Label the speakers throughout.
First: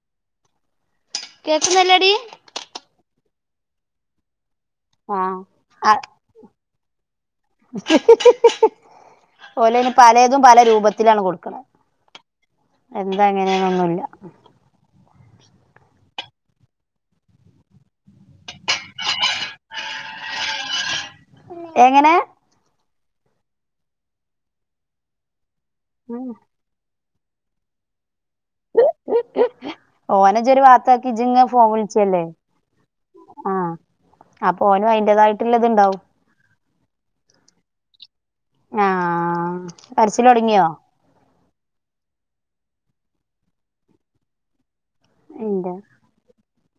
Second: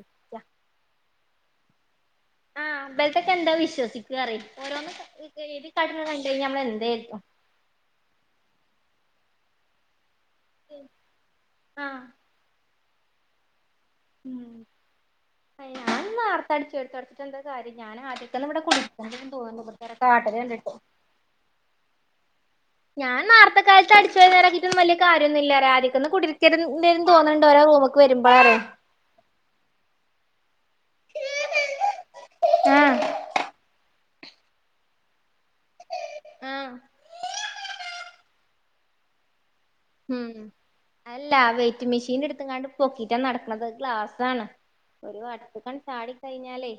Speaker 1: അച്ച [inaudible]
Speaker 2: കേട്ട നല്ലടി
Speaker 1: എന്താ വിശ്സിക്കാ പറ
Speaker 2: ആഹ ആ
Speaker 1: എന്ത് കരുതും
Speaker 2: അപലെ ഇനി പലതും പല രൂപത്തിലാണ് കൊടുക്കണ
Speaker 1: ആ
Speaker 2: എന്താ അങ്ങനെയാണ് നമ്മ
Speaker 1: ഉം അയാണ് വാർത്ത അടിച്ചു എടുത്ത്ടുത്തിട്ട് എന്താ കാര്യം ഞാ ആദ്യന്ന് ഇവിടെ കുളിക്ക തോന്നുന്നു ഇത്തെ കാട്ട കണ്ടിട്ട്
Speaker 2: എങ്ങനെ
Speaker 1: ഞാൻ നാർത്തെ കാലത്ത് അടിച്ചു വ ഇറക്കിട്ടന്ന വിയ കാര്യന്നുമ ഇല്ല ആക്കൊന്ന് കുടിത്തി തോന്നണ്ടഓരാ റൂമക്ക് വരുമ്പോറേ
Speaker 2: ഓനജ ഒരു വാർത്ത ആാക്കിജിങ്ങ ഫോൻ വിളിച്ചല്ലേ
Speaker 1: ആഹ്
Speaker 2: ആഹ അപ്പോ ഓനും അയിന്റേതായിട്ടുള്ള ഇത്ണ്ടാവും
Speaker 1: ആഹ
Speaker 2: ആഹ
Speaker 1: ഉം അല്ല വെയിറ്റ് മെഷീൻ എടുത്ത കാണ്ട് പൊക്കിട്ടാ നടക്കുന്നത് ഗ്ലാസാണ് ഒരു അത്ത
Speaker 2: ഇന്റെ
Speaker 1: കൺ ചാടിിക്കഴിഞ്ഞാലേ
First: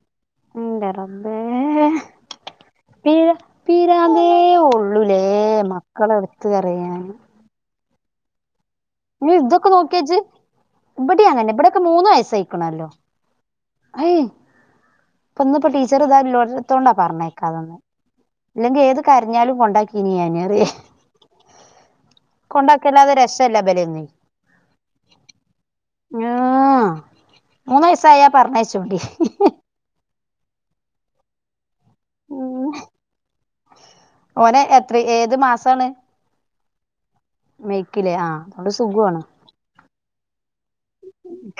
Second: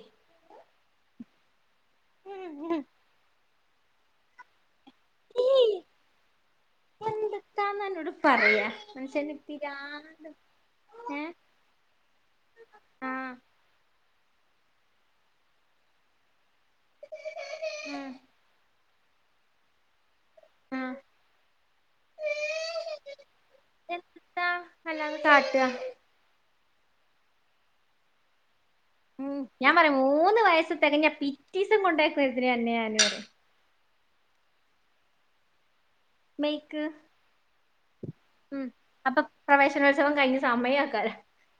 Speaker 2: പിത പിരാങ്ങേ ഉള്ളൂലേ മക്കള എടുത്ത് കറിയൻ
Speaker 1: എന്തുട്ടാന്ന് എന്നോട് പറയാ മനുഷ്യെ തിരാ
Speaker 2: ഇബടെ അങ്ങല്ലെ ഇവിടെൊക്കെ മൂന്നന്ന് വയസായിക്കണല്ലോ
Speaker 1: ആഹ്
Speaker 2: യ് ഇപ്പൊ ഇന്നിപ്പോ ടീച്ചർ ഇതാല്ലോത്തോണ്ടാ പറഞ്ഞേക്കാതന്ന്
Speaker 1: ഉം
Speaker 2: ഇല്ലെങ്കിൽ ഏത് കഞ്ഞാലും കൊണ്ടാക്കീന അറിയേ
Speaker 1: ആഹ്
Speaker 2: കൊണ്ടാക്കല്ലാതെ രസല്ല ബല
Speaker 1: അല്ലാന്ന് കാട്ടുക
Speaker 2: ആ മൂന്ന് വയസായാ പറഞ്ഞയച്ചോണ്ടി
Speaker 1: ഉം ഞാൻ പറയും മൂന്ന് വയസ തകഞ്ഞ ഞാ പിറ്റീസം കൊണ്ടയിക്കരുതിന്നെയ ഞാനര്
Speaker 2: അത്ര ഏത് മാസമാണ്
Speaker 1: മൈക്ക്
Speaker 2: ആഹ്
Speaker 1: ഉം
Speaker 2: അതോണ്ട് സുഖാണ്
Speaker 1: അപ്പൊ പ്രവേശനോത്സവം കഴിഞ്ഞ സമയം ആക്കാല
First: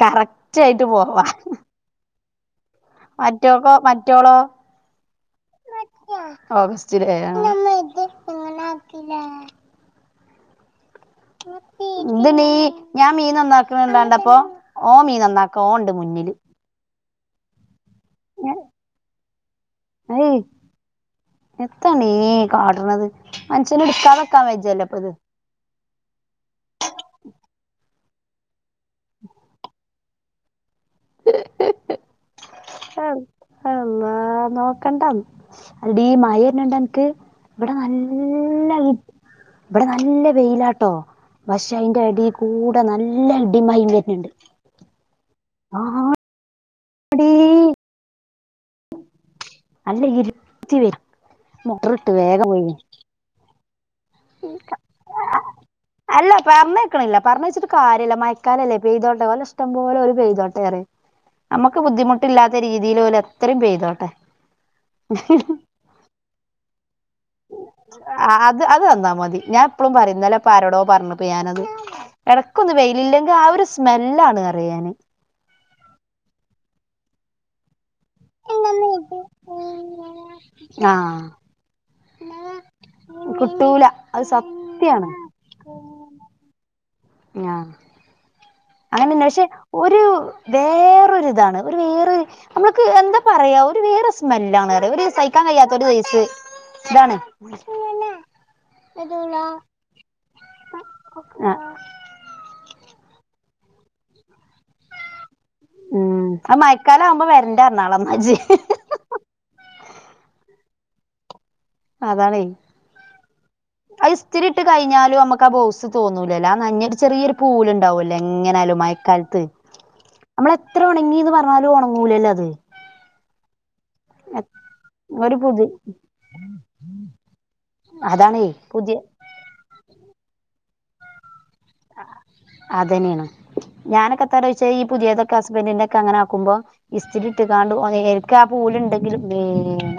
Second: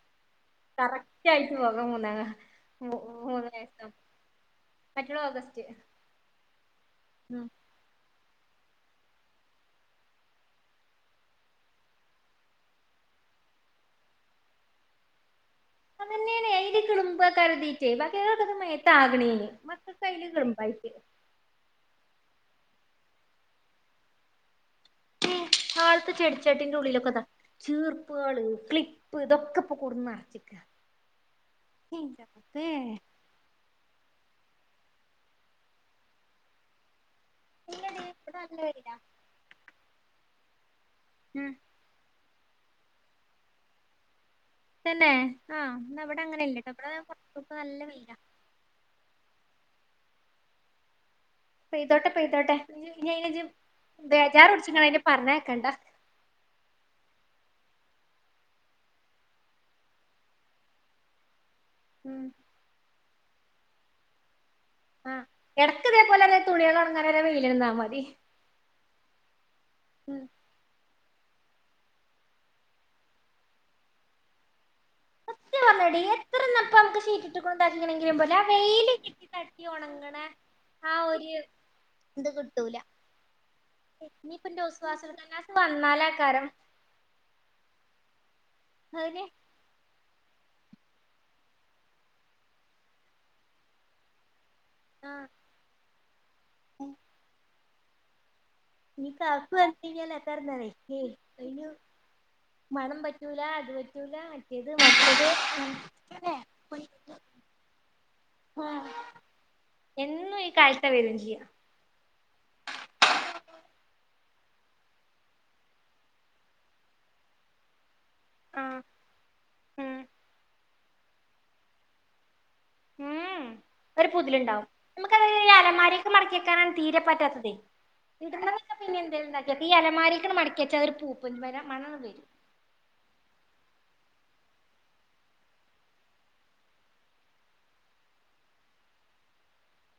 Speaker 2: കറക്റ്റ് ആയിട്ട് പോവാ
Speaker 1: കറച്ചി ആയിട്ടു പോക മന്നാ
Speaker 2: മറ്റോക്കോ മറ്റോളോ
Speaker 1: മറ്റുള്ള ഓഗസ്റ്റ്
Speaker 2: ഓഗസ്റ്റിലങ്ങ
Speaker 1: ഉം
Speaker 2: ഇതി നീ ഞാൻ മീൻ ഒന്നാക്കണ്ടാണ്ടപ്പോൊ ഓ മീൻ ഒന്നാക്കും കോണ്ട് മുന്നിൽ
Speaker 1: ഉപ്പകതി ചാക്കക്ക താഗണ മക്ക കൈല
Speaker 2: ഏയ്
Speaker 1: കും പ
Speaker 2: കാടണത് മനുഷ്യന എടുക്കാ വെക്കാൻ വചല്ലോ ഇപ്പൊ ഇത്
Speaker 1: കാലത്തെ ചെടിച്ചാട്ടിന്റെ ഉള്ളിലൊക്കെതാ ചീർപ്പുകള് ക്ലിപ്പ് ഇതൊക്കെ ഇൊ കുൂർന്നാണ് ിക്ക [unintelligible]
Speaker 2: ആ ആഹ നോക്കണ്ട അതിടീ മായന്നണ്ട എനിക്ക് ഇവിടെ
Speaker 1: ഇല്ലടി ഇവിടെ
Speaker 2: നല്ല
Speaker 1: വെയിലാ
Speaker 2: ഇവിടെ നല്ല വെയിലാട്ട കേട്ടോ
Speaker 1: ഉം
Speaker 2: പക്ഷെ അതിന്റെ അടിൽ കൂടെ നല്ല അടി മൈ വരുന്നുണ്ട്
Speaker 1: തന്നെ ആ ന്നവ്ടെ
Speaker 2: ആടീ
Speaker 1: അങ്ങനെ ഇല്ലട്ടോ ഇവടേ കൊർച്ചൂസം നല്ല വെയ്‌ല
Speaker 2: നല്ല ഇിരിത്തി വര
Speaker 1: പെയ്തോട്ടെ പെയ്തോട്ടെ അയ്നെഇജ് ബേജാറുടിച്ചിങ്ങ അയ്നെ പറഞ്ഞേക്കണ്ടാ
Speaker 2: പറഞേച്ചിട്ട് കാര്യല്ല മയക്കാലല്ലേ പെയ്തോട്ട ഓലെ ഇഷ്ടപോലെ ഓല് പെയ്തോട്ടേ റെ നമ്മുക്ക്
Speaker 1: ഉം
Speaker 2: ബുദ്ധിമുട്ടില്ലാത്ത രീതിൽ ഓല് എത്രയും പെയ്തോട്ടെ
Speaker 1: പ്പ വല്ലാതെ തുണിൾഒണങ്ങാൻ വെയില്
Speaker 2: ആ അത് അത് തന്നാ മതി ഞാപ്പളുംപറിം
Speaker 1: ഉം
Speaker 2: ന്നലെപ്പ ആരോടോ പറഞ് പ്പ ഞാനത് എടക്കൊന്ന് വെയിലില്ലെങ്കിൽ ആ ഒരു സ്മെല്ലാണ് അറിയാന്
Speaker 1: സത്യംപറഞ്ഞടി എത്രനപ്പൻക് ഷീറ്റ്ട്ട്ക്ക്‌ണ് എങ്ങനെങ്കിലുംപൊട്ടെ ആ വെയിൽകിട്ടിതട്ടി ഒണങ്ങണ
Speaker 2: ആഹ്
Speaker 1: ആഒര് ത് തൂല
Speaker 2: കിട്ടൂല അത്
Speaker 1: ഇഞ്പ്പന്റെ ഒസ്‌വാസ്
Speaker 2: സത്യാണ്
Speaker 1: തന്നേ വന്നാലആകാര
Speaker 2: ആ
Speaker 1: അതിന്
Speaker 2: അങ്ങനെന്ന പഷെ ഒരു വേറൊരുരിതാണ് ഒരു വേറൊരു മ്മൾക്ക് എന്താപറയാ ഒരു വേറെ സ്മെല് ല്ലാണ് ഒരു
Speaker 1: ആഹ്
Speaker 2: സഹിക്കാൻ കയ്യാത്തത് ഒര്സൈസ് താണ്
Speaker 1: നീ [unintelligible]
Speaker 2: ആഹ്
Speaker 1: അയ്‌നു മണം പ റ്റൂല അത്പറ്റുല
Speaker 2: ഉം അഹ് മയക്കാലാവുമ്പോ വരണ്ടന്നർഞാള ഇന്നഇജ്
Speaker 1: എന്നു ഈ കാൽത വെരുംചെയ്യാ
Speaker 2: അതാണെ അഹ് ഇസ്തിരിട്ട് കഴിഞ്ഞാലു മ്മക്ക്ആ ബൗസ് തോന്നൂലല്ലോ അ നഞ്ഞത് ചെറിയൊരു പൂലുണ്ടാവൊ എങ്ങനായാലും
Speaker 1: ആഹ്
Speaker 2: മഴക്കാലത്ത്
Speaker 1: ഉം
Speaker 2: നമ്മളെത്ര ഉണങ്ങിന്ന് പറഞ്ഞാലും ഒണങ്ങൂലല്ലോ അത്
Speaker 1: ഉം ഒരു പുതിലുണ്ടാവും
Speaker 2: ഒരു
Speaker 1: നമ്മക്കഹ്
Speaker 2: പുതി
Speaker 1: അലമാരേക്ക്മടക്കിക്കാൻ തീരെ പറ്റാത്തത്
Speaker 2: അതാണേ
Speaker 1: ഇട്ന്നതൊക്കെ
Speaker 2: പുതിയ
Speaker 1: പിന്നെന്തേലും കാട്ടിക്ക ഈ അലമാരിക് മടിക്കിച്ച ഒരു പൂപ്പൽവര
Speaker 2: അതന്നെണ് ഞാനക്ക ത്രറേചെയ് ഈ പുതിയതൊക്കെ ഹസ്ബൻന്റിന്റെ ഒക്കെ അങ്ങെ ആക്കുമ്പോ ഇസ്രി ഇട്ട കാണ്ട് എനിക്ക് ആ പൂലുണ്ടെങ്കിലും ഏ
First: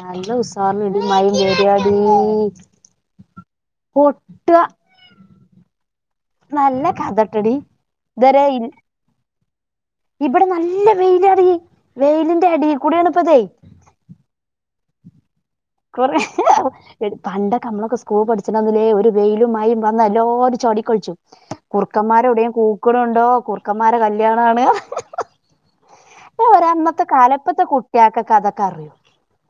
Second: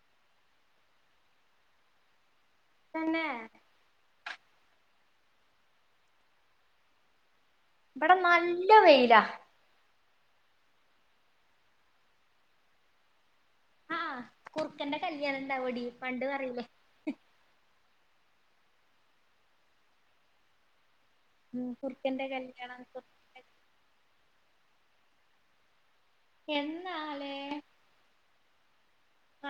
Speaker 2: നല്ല ഉസാർല് ഇടിമയിം വരാടി
Speaker 1: തന്നെ
Speaker 2: ഒട്ട നല്ല കഥട്ടടി
Speaker 1: ഇവടെ നല്ല വെയിലാ
Speaker 2: ഇബടെ നല്ല വെയിലാടി വെയിലിന്റെ എടെകുടെണ് ഇപ്പതെ
Speaker 1: ആ അ കുറുക്കന്റെ കല്യാണ
Speaker 2: കൊറെ എടി പണ്ടൊക്കെമ്മളൊക്ക സ് സ്കൂൾ പഠിച്ചണന്ന്ല്ലേ ഒരു വെയിലും മഴ വന്ന എല്ലാരും ചാടികളിച്ചും
Speaker 1: ഉം കുറുക്കന്റെ
Speaker 2: കുറുക്കമ്മാരെഒവിടേം
Speaker 1: കല്യാണം
Speaker 2: കൂക്കണുണ്ടോ
Speaker 1: കുറുക്കന്റെ
Speaker 2: കുറുക്കമ്മാരെ കല്യാണാണ് ഞ പറയാ അന്നത്തെകാല
Speaker 1: എന്നാലേ
Speaker 2: പ്പത്തെകുട്ടിയക്കൊക്കെ അതൊക്കെ അറിയോ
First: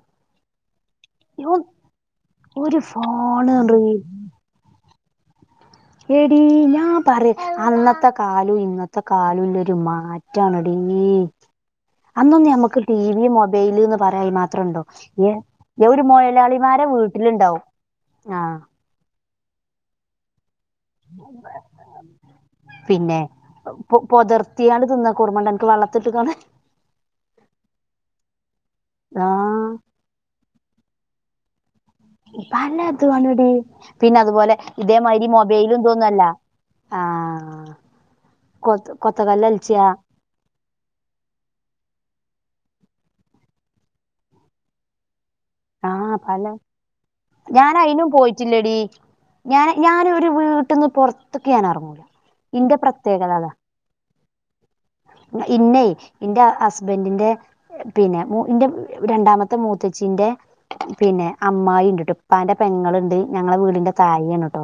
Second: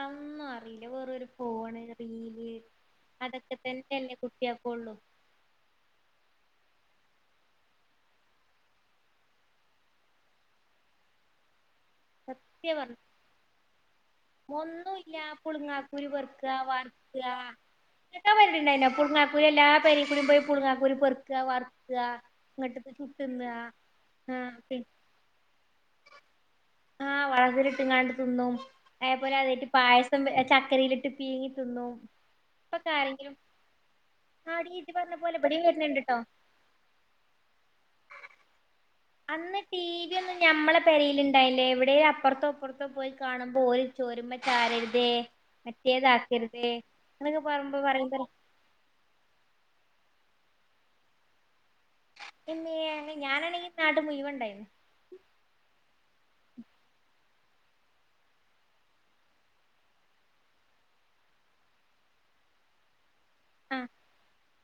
Speaker 1: അന്നൊറി ന്റെ വേറൊരു ഫോണ് റീല്
Speaker 2: ഒരു ഫോണ്
Speaker 1: അതൊക്കെ
Speaker 2: റീൽ
Speaker 1: തന്നെല്ലെ കുട്ടിയകൊള്ളൂ
Speaker 2: എടീ ഞാപറിയ അന്നത്തെകാലും ഇന്നത്തെകാലും ഇല്ലരു മാറ്റണടീ ഉം അന്നൊന്ന്
Speaker 1: സത്യം
Speaker 2: നമ്മുക്ക് ടി
Speaker 1: പറഞ്ഞ
Speaker 2: വി മൊബൈല്ന്ന്പറയാഅയ്‌നുമാത്രണ്ടോ
Speaker 1: ഒന്നുല്ല
Speaker 2: ഏ യവര്
Speaker 1: പുളുങ്ങാക്കുരു
Speaker 2: മൊലാളിമാ ര വീട്ടില്ണ്ടാവും
Speaker 1: എക്കാൻ വരുന്ണ്ടാനി പുൾങ്ങാക്കുര് എല്ലാപെരകൂടിം പോയി പുളുങ്ങാക്കുരു പെറുക്കുക വറുക്കുക ഇങ്ങട്ട്
Speaker 2: പിന്നെ
Speaker 1: ചുട്ടുന്ന ആഹ്
Speaker 2: പൊതിർത്തിയാണ്ട് തിന്നാക്കോർമ്മണ്ടൊ അൻക്ക് വള്ളത്തിട്ട്ക്കാണ്
Speaker 1: ആ ആ വളതിലിട്ട്ങ്ങാണ്ട് തിന്നും അയേപോലെ അതേറ്റ്
Speaker 2: ആഹ്
Speaker 1: പായസം ചക്കരയിലിട്ട് പീങ്ങി തിന്നും
Speaker 2: ഇപ്പ അല്ല
Speaker 1: ഇപ്പൊക്കെ ആരെങ്കിലും
Speaker 2: ഇതവാണടി പിന്നെ അത്പോലെ
Speaker 1: ആടി ഇജ്ജ് പറഞ്ഞ
Speaker 2: ഇതേമായ്‌രി
Speaker 1: പോലെ ഇബടിം
Speaker 2: മൊബൈലും
Speaker 1: വര്ന്ണ്ട് ട്ടോ
Speaker 2: തൊന്നല്ല [unintelligible]
Speaker 1: അന്ന് ടി
Speaker 2: കളിച്ചാ
Speaker 1: വി ഒന്നും ഞമ്മളെ പരേൽണ്ടായില്ലേ എവിടെ അപ്പറ പുറത്തോപ്പുറത്തോ പോയി കാണുമ്പോ ഒരു ചോരുമ ചാരരുതേ
Speaker 2: ആഹ പല
Speaker 1: മറ്റേതാക്കരുത് എന്നൊക്കെ പറയുമ്പോ
Speaker 2: ഞാനയിനും
Speaker 1: പറയുമ്പോ
Speaker 2: പോയിട്ടില്ലടിഞൻ ഞാന ഒരു വീട്ട്ന്ന് പുറത്ത് ൻറങ്ങൂല ഇന്റെ
Speaker 1: ഇമ്മേ അങ്ങ്
Speaker 2: പ്രത്യേകത അതാ
Speaker 1: ഞാനാണെങ്കി നാട്ട് മുഴുവൻ ഇണ്ടായിന്നു
Speaker 2: ഇന്നെ എന്റെ ഹസ്ബൻറിന്റെ പിന്നെ മ ഇന്റെ രണ്ടാമത്തെ മൂത്തച്ച്ചിന്റെ പിന്നെ അമ്മായി ഉണ്ട് ഉപ്പാന്റെ പെങ്ങളുണ്ട് ഞങ്ങളെ
Speaker 1: ആഹ്
Speaker 2: വീടിന്റെ തായിണ് കേട്ടോ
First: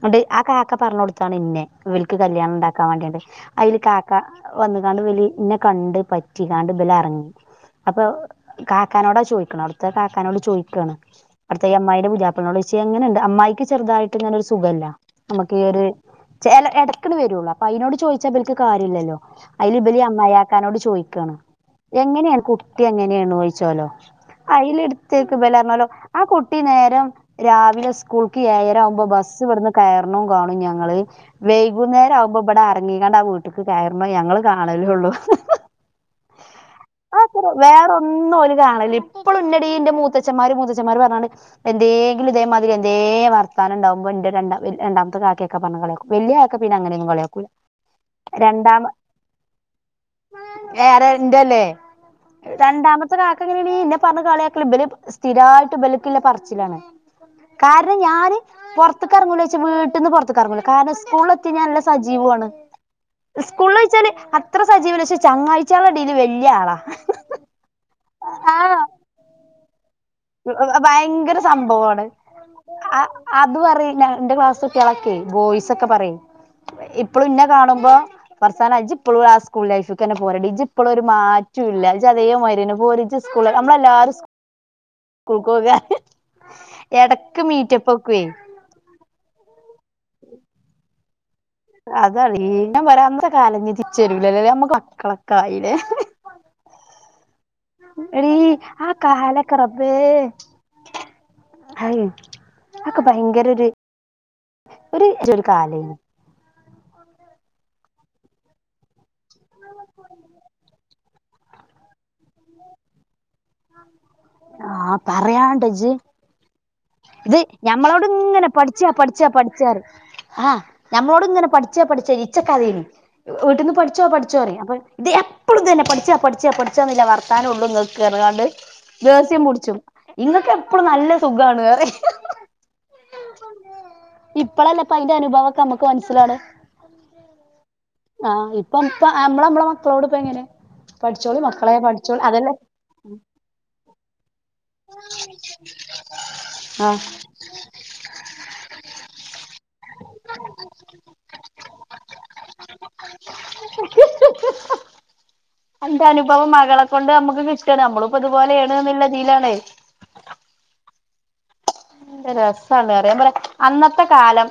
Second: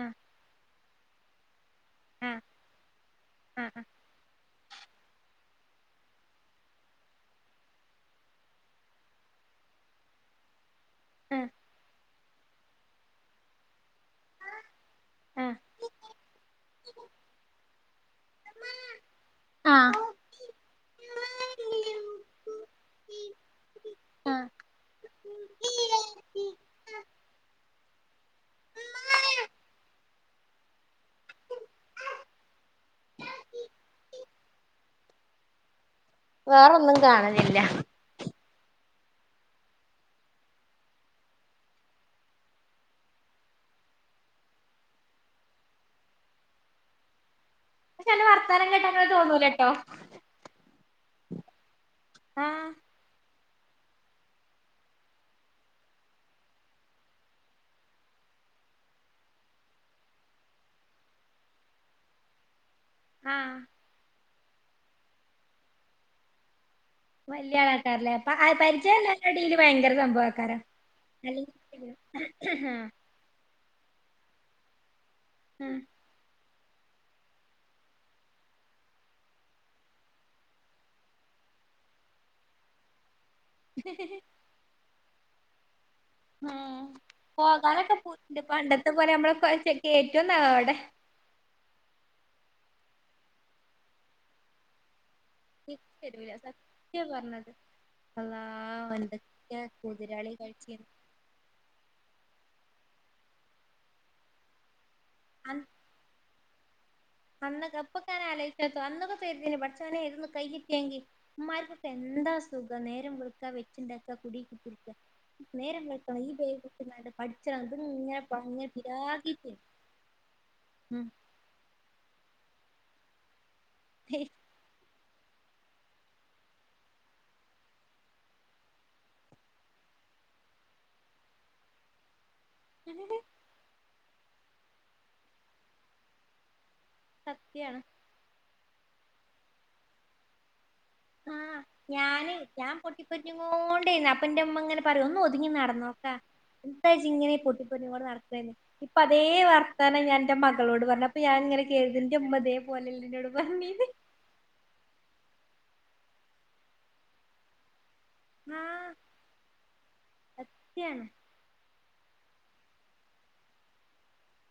Speaker 1: ആഹ്
Speaker 2: അണ്ട് ആ കാക്ക പറഞ്ഞ കൊടുത്താണ് ഇന്നെ വിൽക്ക്
Speaker 1: ആഹ്
Speaker 2: കല്യാണം ഉണ്ടാക്കാൻ വേണ്ടിണ്ട് അതിൽ
Speaker 1: ആഹ്
Speaker 2: കാക്ക വന്ന കാണ്ട് വലി ഇന്നെ കണ്ട് പറ്റിക്കാണ്ട് വില ഇറങ്ങി അപ്പൊ കാക്കാനോടാ ചോദിക്കണ അവിടുത്തെ ക കാരനോട് ചോദിക്കുവാണ്
Speaker 1: ആഹ്
Speaker 2: അവിത്തെ അമ്മായിന്റെ പുതിയാപ്പളനോട് ചേയ്ച്ചാണ് എങ്ങനെണ്ട് അമ്മായിക്ക് ചെറുതായിട്ട് ഇങ്ങനൊ ഒരു സുഖമല്ല നമുക്ക് ഈ ഒരു എടക്കി വരുള്ളൂ അപ്പൊ അതിനോട് ചോദിച്ചാ ബൽക്ക് കാര്യല്ലല്ലോ
Speaker 1: ആഹ്
Speaker 2: അയില്
Speaker 1: ആഹ്
Speaker 2: ബല് അമ്മായി ക്കാനോട് ചോദിക്കാണ് എങ്ങനെയാണ് കുട്ടി എങ്ങനെയാണ് ചോദിച്ചാലോ [unintelligible] ക്ക് ബെലർ ഞ്ഞല്ലോ ആ കുട്ടി നേരം രാവിലെ സ്കൂൾക്ക് ഏയരാ ആകുമ്പോ ബസ് ഇവടന്ന് കയറ കാണും ഞങ്ങള് വൈകുന്നേരം ആവുമ്പോ ഇവിടെ എറങ്ങി കാണ്ട് വീട്ടിക്ക് കയറ്ണ ഞങ്ങള് കാണല്ള്ളൂ
Speaker 1: വേറൊന്നും
Speaker 2: [unintelligible]
Speaker 1: കാണലില്ല
Speaker 2: വേറൊന്നുംല കാണല്ല ഇപ്പോഴ [unintelligible] മൂത്തഛന്മാര് മൂത്തച്ഛമാര് പറഞ്ഞാണ് എന്തെങ്കിലും ഇതേമാതിരി എന്തേ വർത്താനം ഉണ്ടാവകുമോ എന്റെ രണ്ട [unintelligible] രണ്ടാത്തെ കാക്കക്കൊക്ക പറഞ്ഞ കളും വല്യ കാക്ക പിന്നെ അങ്ങനെന്നും കളി ആക്കൂല
Speaker 1: പക്ഷെന്റെ അന്റെ വർത്താനം കേട്ടാങ്ങനെ തോന്നൂലട്ടോ
Speaker 2: വേറെ എന്റെല്ലേ
Speaker 1: ആഹ്
Speaker 2: രണ്ടാമത്തെ കാക്ക എങ്ങനെന്നെ പറഞ്ഞ കളിയാക്കല സ്ഥിരായിട്ട് ബലുക്കില്ല പറച്ചിലാണ് കാരണം ഞാൻ പുറത്തക്ക് ഇറങ്ങൂല വീട്ടീന്ന് പുറത്ത ഇറങ്ങൂ കാരണം സ്കൂള എത്തി ഞാൻ നല്ല സജീവവും [unintelligible]
Speaker 1: ആഹ്
Speaker 2: സ്കൂളിൽ വഴച്ചാല് അത്ര സജീവില്ല പക്ഷെ ചങ്ങാഴ്ചകള ഇടൽ വല്യ ആളാ
Speaker 1: വലിയ ആൾക്കാല്ലേ അപ്പ
Speaker 2: ആഹ്
Speaker 1: പരിചയംടയില് ഭയങ്കര സംഭവം
Speaker 2: ഭയങ്കര സംഭവമാണ് അത് പറ ന്റെ ക്ലാസ് [unintelligible] [unintelligible] ബോയ്സ് ഒക്കെ പറയും ഇപ്പോളും ന്നെ കാണുമ്പോ ഫർസാന ജ് ഇപ്പോളും ആ സ്കൂൾ ലൈഫിൽ തന്നെ പോരണ്ട് ഇജി ഇപ്പോഴും ഒരു മാറ്റ [unintelligible] അതേ മായിരിന്നേ പോര് സ്കൂള് നമ്മളെല്ലാവാരും സ്കൂൾ പ [unintelligible]
Speaker 1: മ് പോകാനൊക്കെപൂതി
Speaker 2: വെക്കുവേ
Speaker 1: ണ്ട് പണ്ടത്തെ പോലെ നമ്മള് [unintelligible] എന്ന വ്ടെ
Speaker 2: അതാണ് ന വരാ അന്നത്തെ കാലം ഞ്ഞി തിരിച്ച് വരില്ലലെ നമ്മക്ക് മക്കളെ
Speaker 1: സത്യം പറഞ്ഞത്
Speaker 2: എടി
Speaker 1: അള്ളാ
Speaker 2: ആകാലൊക്കെ
Speaker 1: എന്തൊക്കെ
Speaker 2: റബ്ബേ
Speaker 1: കുതിരാളി കഴിച്ചീന്ന്
Speaker 2: അത് അക്കെ ഭയങ്കര ഒരു ഒരു കാലയ്നി
Speaker 1: അന്ന് അപ്പക്കാന് ആലൊയിച്ച അന്നൊക്കെ കര് തീനി പടച്ചോനെനെ ഇതൊന്ന് കൈഞ്ഞ് കിട്ടിയെങ്കി മാർക്കൊക്കെ എന്താ സുഖം നേരം വെച്ചിണ്ടാക്ക കുടി കുത്തര്ക്ക
Speaker 2: ആഹ്
Speaker 1: നേരം
Speaker 2: പറയാണ്ടജ്ജ്
Speaker 1: വെളുത്ത ഈ [unintelligible]
Speaker 2: എന്നെ പഠിച്ചാ പഠിച്ചാ
Speaker 1: പിരാഗിട്ട്
Speaker 2: പഠിച്ചാ ആ
Speaker 1: ഉം
Speaker 2: നമ്മളോട്ങ്ങനെ പ [unintelligible] ച്ച പഠിച്ചോ ഇച്ചക്കഥയിനി വീട്ടിന്ന് പഠിച്ചോ പഠിച്ചോ അപ്പൊ ഇത് എപ്പോഴും തന്നെ പഠിച്ചാ പഠിച്ചാ പഠിച്ചാ എന്നില്ല വർത്താനമ ഉള്ളൂ ങ്ങൾക്ക് പറഞ്ഞ്ങ്ങാണ്ട് ദേസ്യം പുടിച്ചും ഇങ്ങൊക്ക എപ്പഴും നല്ല സുഖാണ് പറിം ഇപ്പളല്ലേപ്പ അയിന്റെ അനുഭവൊക്കെ നമ്മുക്ക് മനസ്സിലാണ്
Speaker 1: സത്യാണ്
Speaker 2: ആ ഇപ്പ ഇപ്പ നമ്മള നമ്മളെ മക്കളോട് ഇപ്പ എങ്ങനെ
Speaker 1: ആ
Speaker 2: പഠിച്ചോളി മക്കളെ പഠിച്ചോളി
Speaker 1: ഞാന്
Speaker 2: അതല്ലേ
Speaker 1: ഞാൻ പൊട്ടിപ്പൊറ്റോണ്ടന്ന അപ്പൊ എന്റെമ്മ ഇങ്ങനെ പറയ് ഒന്ന് ഒതുങ്ങി നടന്നോക്കെ
Speaker 2: ആഹ്
Speaker 1: എന്താച്ച ഇങ്ങനെ പൊട്ടിപ്പൊര്ഞ്ഞ്കൊണ്ട് നടക്ക്നത് ഇപ്പൊ അതേ വർത്താനം ഞാൻന്റെ മകളോട് പറഞ്ഞു അപ്പൊ ഞാൻ അങ്ങനെ കെര്തും ന്റെമ്മതേ പോലെല്ലിന്നോട് പറന്നീനി
Speaker 2: എന്റെ അനുഭവം മകളെ കൊണ്ട് നമുക്ക് കിട്ടണ്
Speaker 1: ആഹ്
Speaker 2: നമ്മളിപ്പോതുപോലുള്ളതിലാണ്
Speaker 1: സത്യാണ്
Speaker 2: എന്ത് രസാണ് റിയാൻ പറയാ അന്നത്തെ കാലം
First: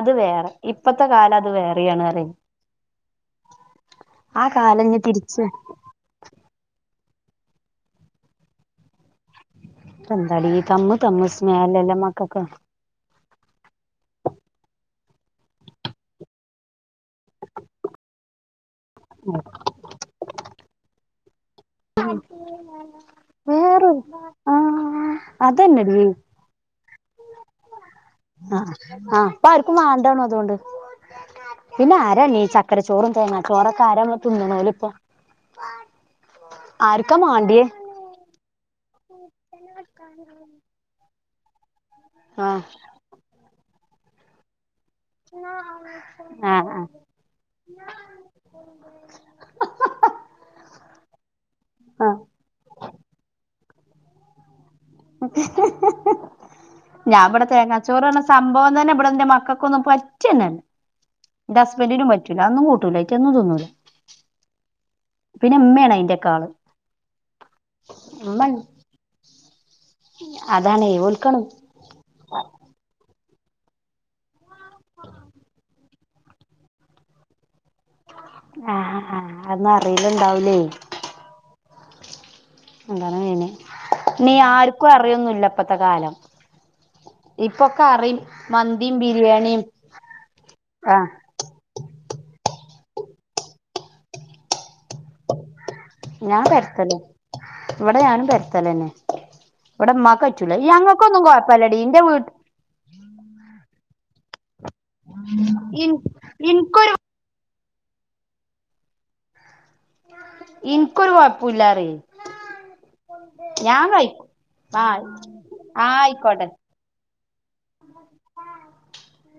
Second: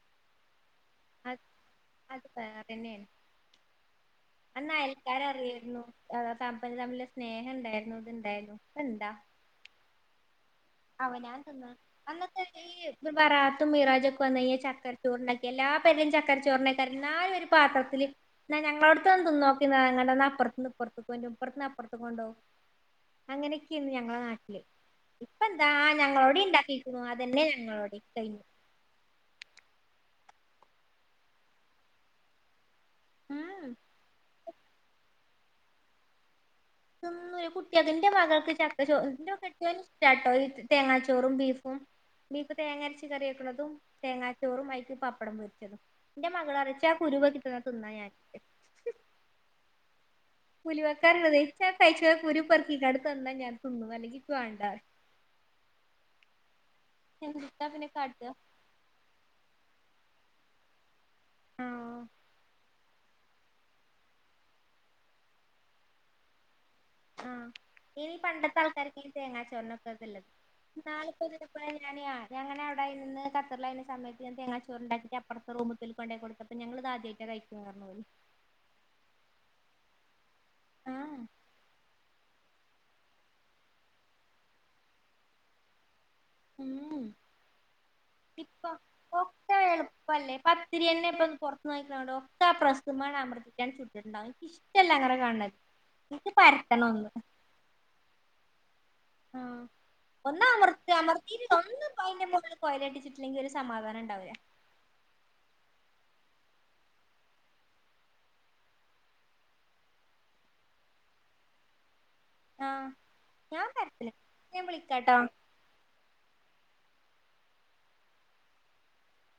Speaker 2: അത് വേറെ ഇപ്പത്തെ കാലം അത് വേറെയാണ് അറി
Speaker 1: അത് വേറെന്നെയാണ് അന്ന് അയൽക്കാരറിയരുന്നു തമ്മില് തമ്മില് സ്നേഹണ്ടായിരുന്നു ഇത് ഇണ്ടായിരുന്നു ഇപ്പ ഇണ്ടാ
Speaker 2: ന്താടി
Speaker 1: അവനാൻ തിന്ന് അന്നത്തെ ഈ ബറാത്തും മീറാജൊക്കെ വന്ന് ചക്കര പോർണക്ക എല്ലാ പേരിലും ചക്കര ചോർണ്ണേക്ക എന്നാലും ഒരു പാത്രത്തില് ഞങ്ങളോടെത്തെ ഒന്ന് തിന്ന് നോക്ക് ഞന്ന് അപ്പറത്തൂന്ന് ഇപ്പറത്തൊന്നു ഇപ്പറത്തൂന് അപ്പറത്ത
Speaker 2: വേറെ
Speaker 1: ഞങ്ങളെ നാട്ടില്
Speaker 2: ആ
Speaker 1: ഇപ്പ എന്താ ആ
Speaker 2: അതന്നെടി
Speaker 1: ഞങ്ങളോടെ ഇണ്ടാക്കിരിക്കണു അതന്നെ ഞങ്ങളോടെ കഴിഞ്ഞു
Speaker 2: താണൊ അതോണ്ട് പിന്നെ ആരാ ഈ ച ക്കര ചോറും തേങ്ങാ
Speaker 1: ഉം
Speaker 2: ചോറൊക്കെ ആരാ വെപ്പും തിന്ന് ണോലും ഇപ്പൊ ആർക്കാ
Speaker 1: ഇതൊന്നു
Speaker 2: മാണ്ടിയേ
Speaker 1: കുട്ട്യോകിന്റെ മകൾക്ക് ചക്കര ചോറ് ന്റെ കെട്ട്യോനിഷ്ട്ടാ തേങ്ങാ ചോ ങ്ങാ ചോറും ബീഫും
Speaker 2: ആ
Speaker 1: ബീഫ് തേങ്ങ അരച്ച് കറിവെക്കണൊതും തേങ്ങാച്ചോറും വൈ പപ്പടം പൊരിച്ചതും എന്റെ
Speaker 2: ആ
Speaker 1: മകൾ
Speaker 2: ആ
Speaker 1: അരച്ച കുരുവ കിട്ടതാ തിന്നാ ഞാൻ [inaudible] ഉലുവാക്കാറിണത് ഇച്ചത്
Speaker 2: ആ
Speaker 1: കൈച്ചും കുരു പൊർക്കിക്കാണ്ട് തന്നാ ഞാൻ തിന്നു അല്ലെങ്കിക്ക്‌ വേണ്ടാ
Speaker 2: [unintelligible] ഞാൻ ഇവിടെ
Speaker 1: എന്താ പിന്നെ
Speaker 2: തെങ്ങാച്ചോറണഞ്ഞ
Speaker 1: കാട്ടാ
Speaker 2: സംഭവം തന്നെ ഇവിടെ എന്റെ മക്കൾക്കൊന്നും പ റ്റന്നെ ന്റെ ഹസ്ബൻഡിനും
Speaker 1: ആഹ്
Speaker 2: പറ്റൂല അതൊന്നും കൂട്ടൂല റ്റം ഒന്നും തോന്നൂല പിന്നെമ്മയാണ് അയിന്റെക്കാള്
Speaker 1: ആ ഇനി പണ്ടത്തെ ആൾക്കാർക്ക് തേങ്ങാ ചോറിനൊക്കെ അതല്ല
Speaker 2: അതാണ് ഓൽക്കാണ്
Speaker 1: ന്നാള്പ്പതെപ്പോലെ ഞാന് ഞങ്ങളവിടെ ഇരുന്ന് ഖത്തറിലാരുന്ന സമയത്ത് തേങ്ങാ ചോ ഉണ്ടാക്കി അപ്പറത്തെ റൂമിൽ കൊണ്ടോയി കൊടുത്തപ്പ ഞങ്ങൾത് ആദ്യായിട്ടാ കഴി
Speaker 2: ആ ആ ആ അന്നും അറിയിലുണ്ടാവലേ
Speaker 1: ആഹ്
Speaker 2: എന്താണ് ണ്ണീ ആർക്കും അറിയൊന്നില്ല ഇപ്പത്തെ കാലം
Speaker 1: ഉം
Speaker 2: ഇപ്പൊക്കെ അറിം മന്തിയും ബിരിയാണിയും
Speaker 1: ഇപ്പല്ലേ പത്തിരിയന്നെ
Speaker 2: ആഹ്
Speaker 1: ഇപ്പൊ പുറത്തുന്ന് വായിക്കനാടോ ആ പ്രസ്മെണ് അമർത്തിയാണ് ചുറ്റിട്ടുണ്ടാവ എനിക്ക് ഇഷ്ടല്ല അങ്ങനെ കാണുണത്
Speaker 2: ഞാൻ പരത്തല ഇവിടെ ഞാനും പരുത്തലന്നെ ഇവിടെ ഉമ്മാക്ക്
Speaker 1: ഒന്ന
Speaker 2: പറ്റൂല
Speaker 1: അമർത്തി
Speaker 2: ഞങ്ങക്കൊന്നും
Speaker 1: അമർത്തി
Speaker 2: കൊഴപ്പല്ലടി
Speaker 1: ഒന്നും
Speaker 2: ഇന്റെ
Speaker 1: അതിന്റെ
Speaker 2: വീട്ട്
Speaker 1: മുകളിൽ കൊയലൊട്ടിച്ചിട്ടില്ലെങ്കിൽ ഒരു സമാധാനണ്ടാവില്ല
Speaker 2: ഉം ഇൻ ഇനിക്കൊരു ഇനിക്കൊരു കൊയപ്പുല്ലാറി
Speaker 1: ആ ഞാൻ
Speaker 2: ഞാ
Speaker 1: വരത്തില്ല
Speaker 2: കൈയിക്കും
Speaker 1: ഞാൻ
Speaker 2: ആ
Speaker 1: വിളിക്കാട്ടോ
Speaker 2: ആയിക്കോട്ടെ [unintelligible]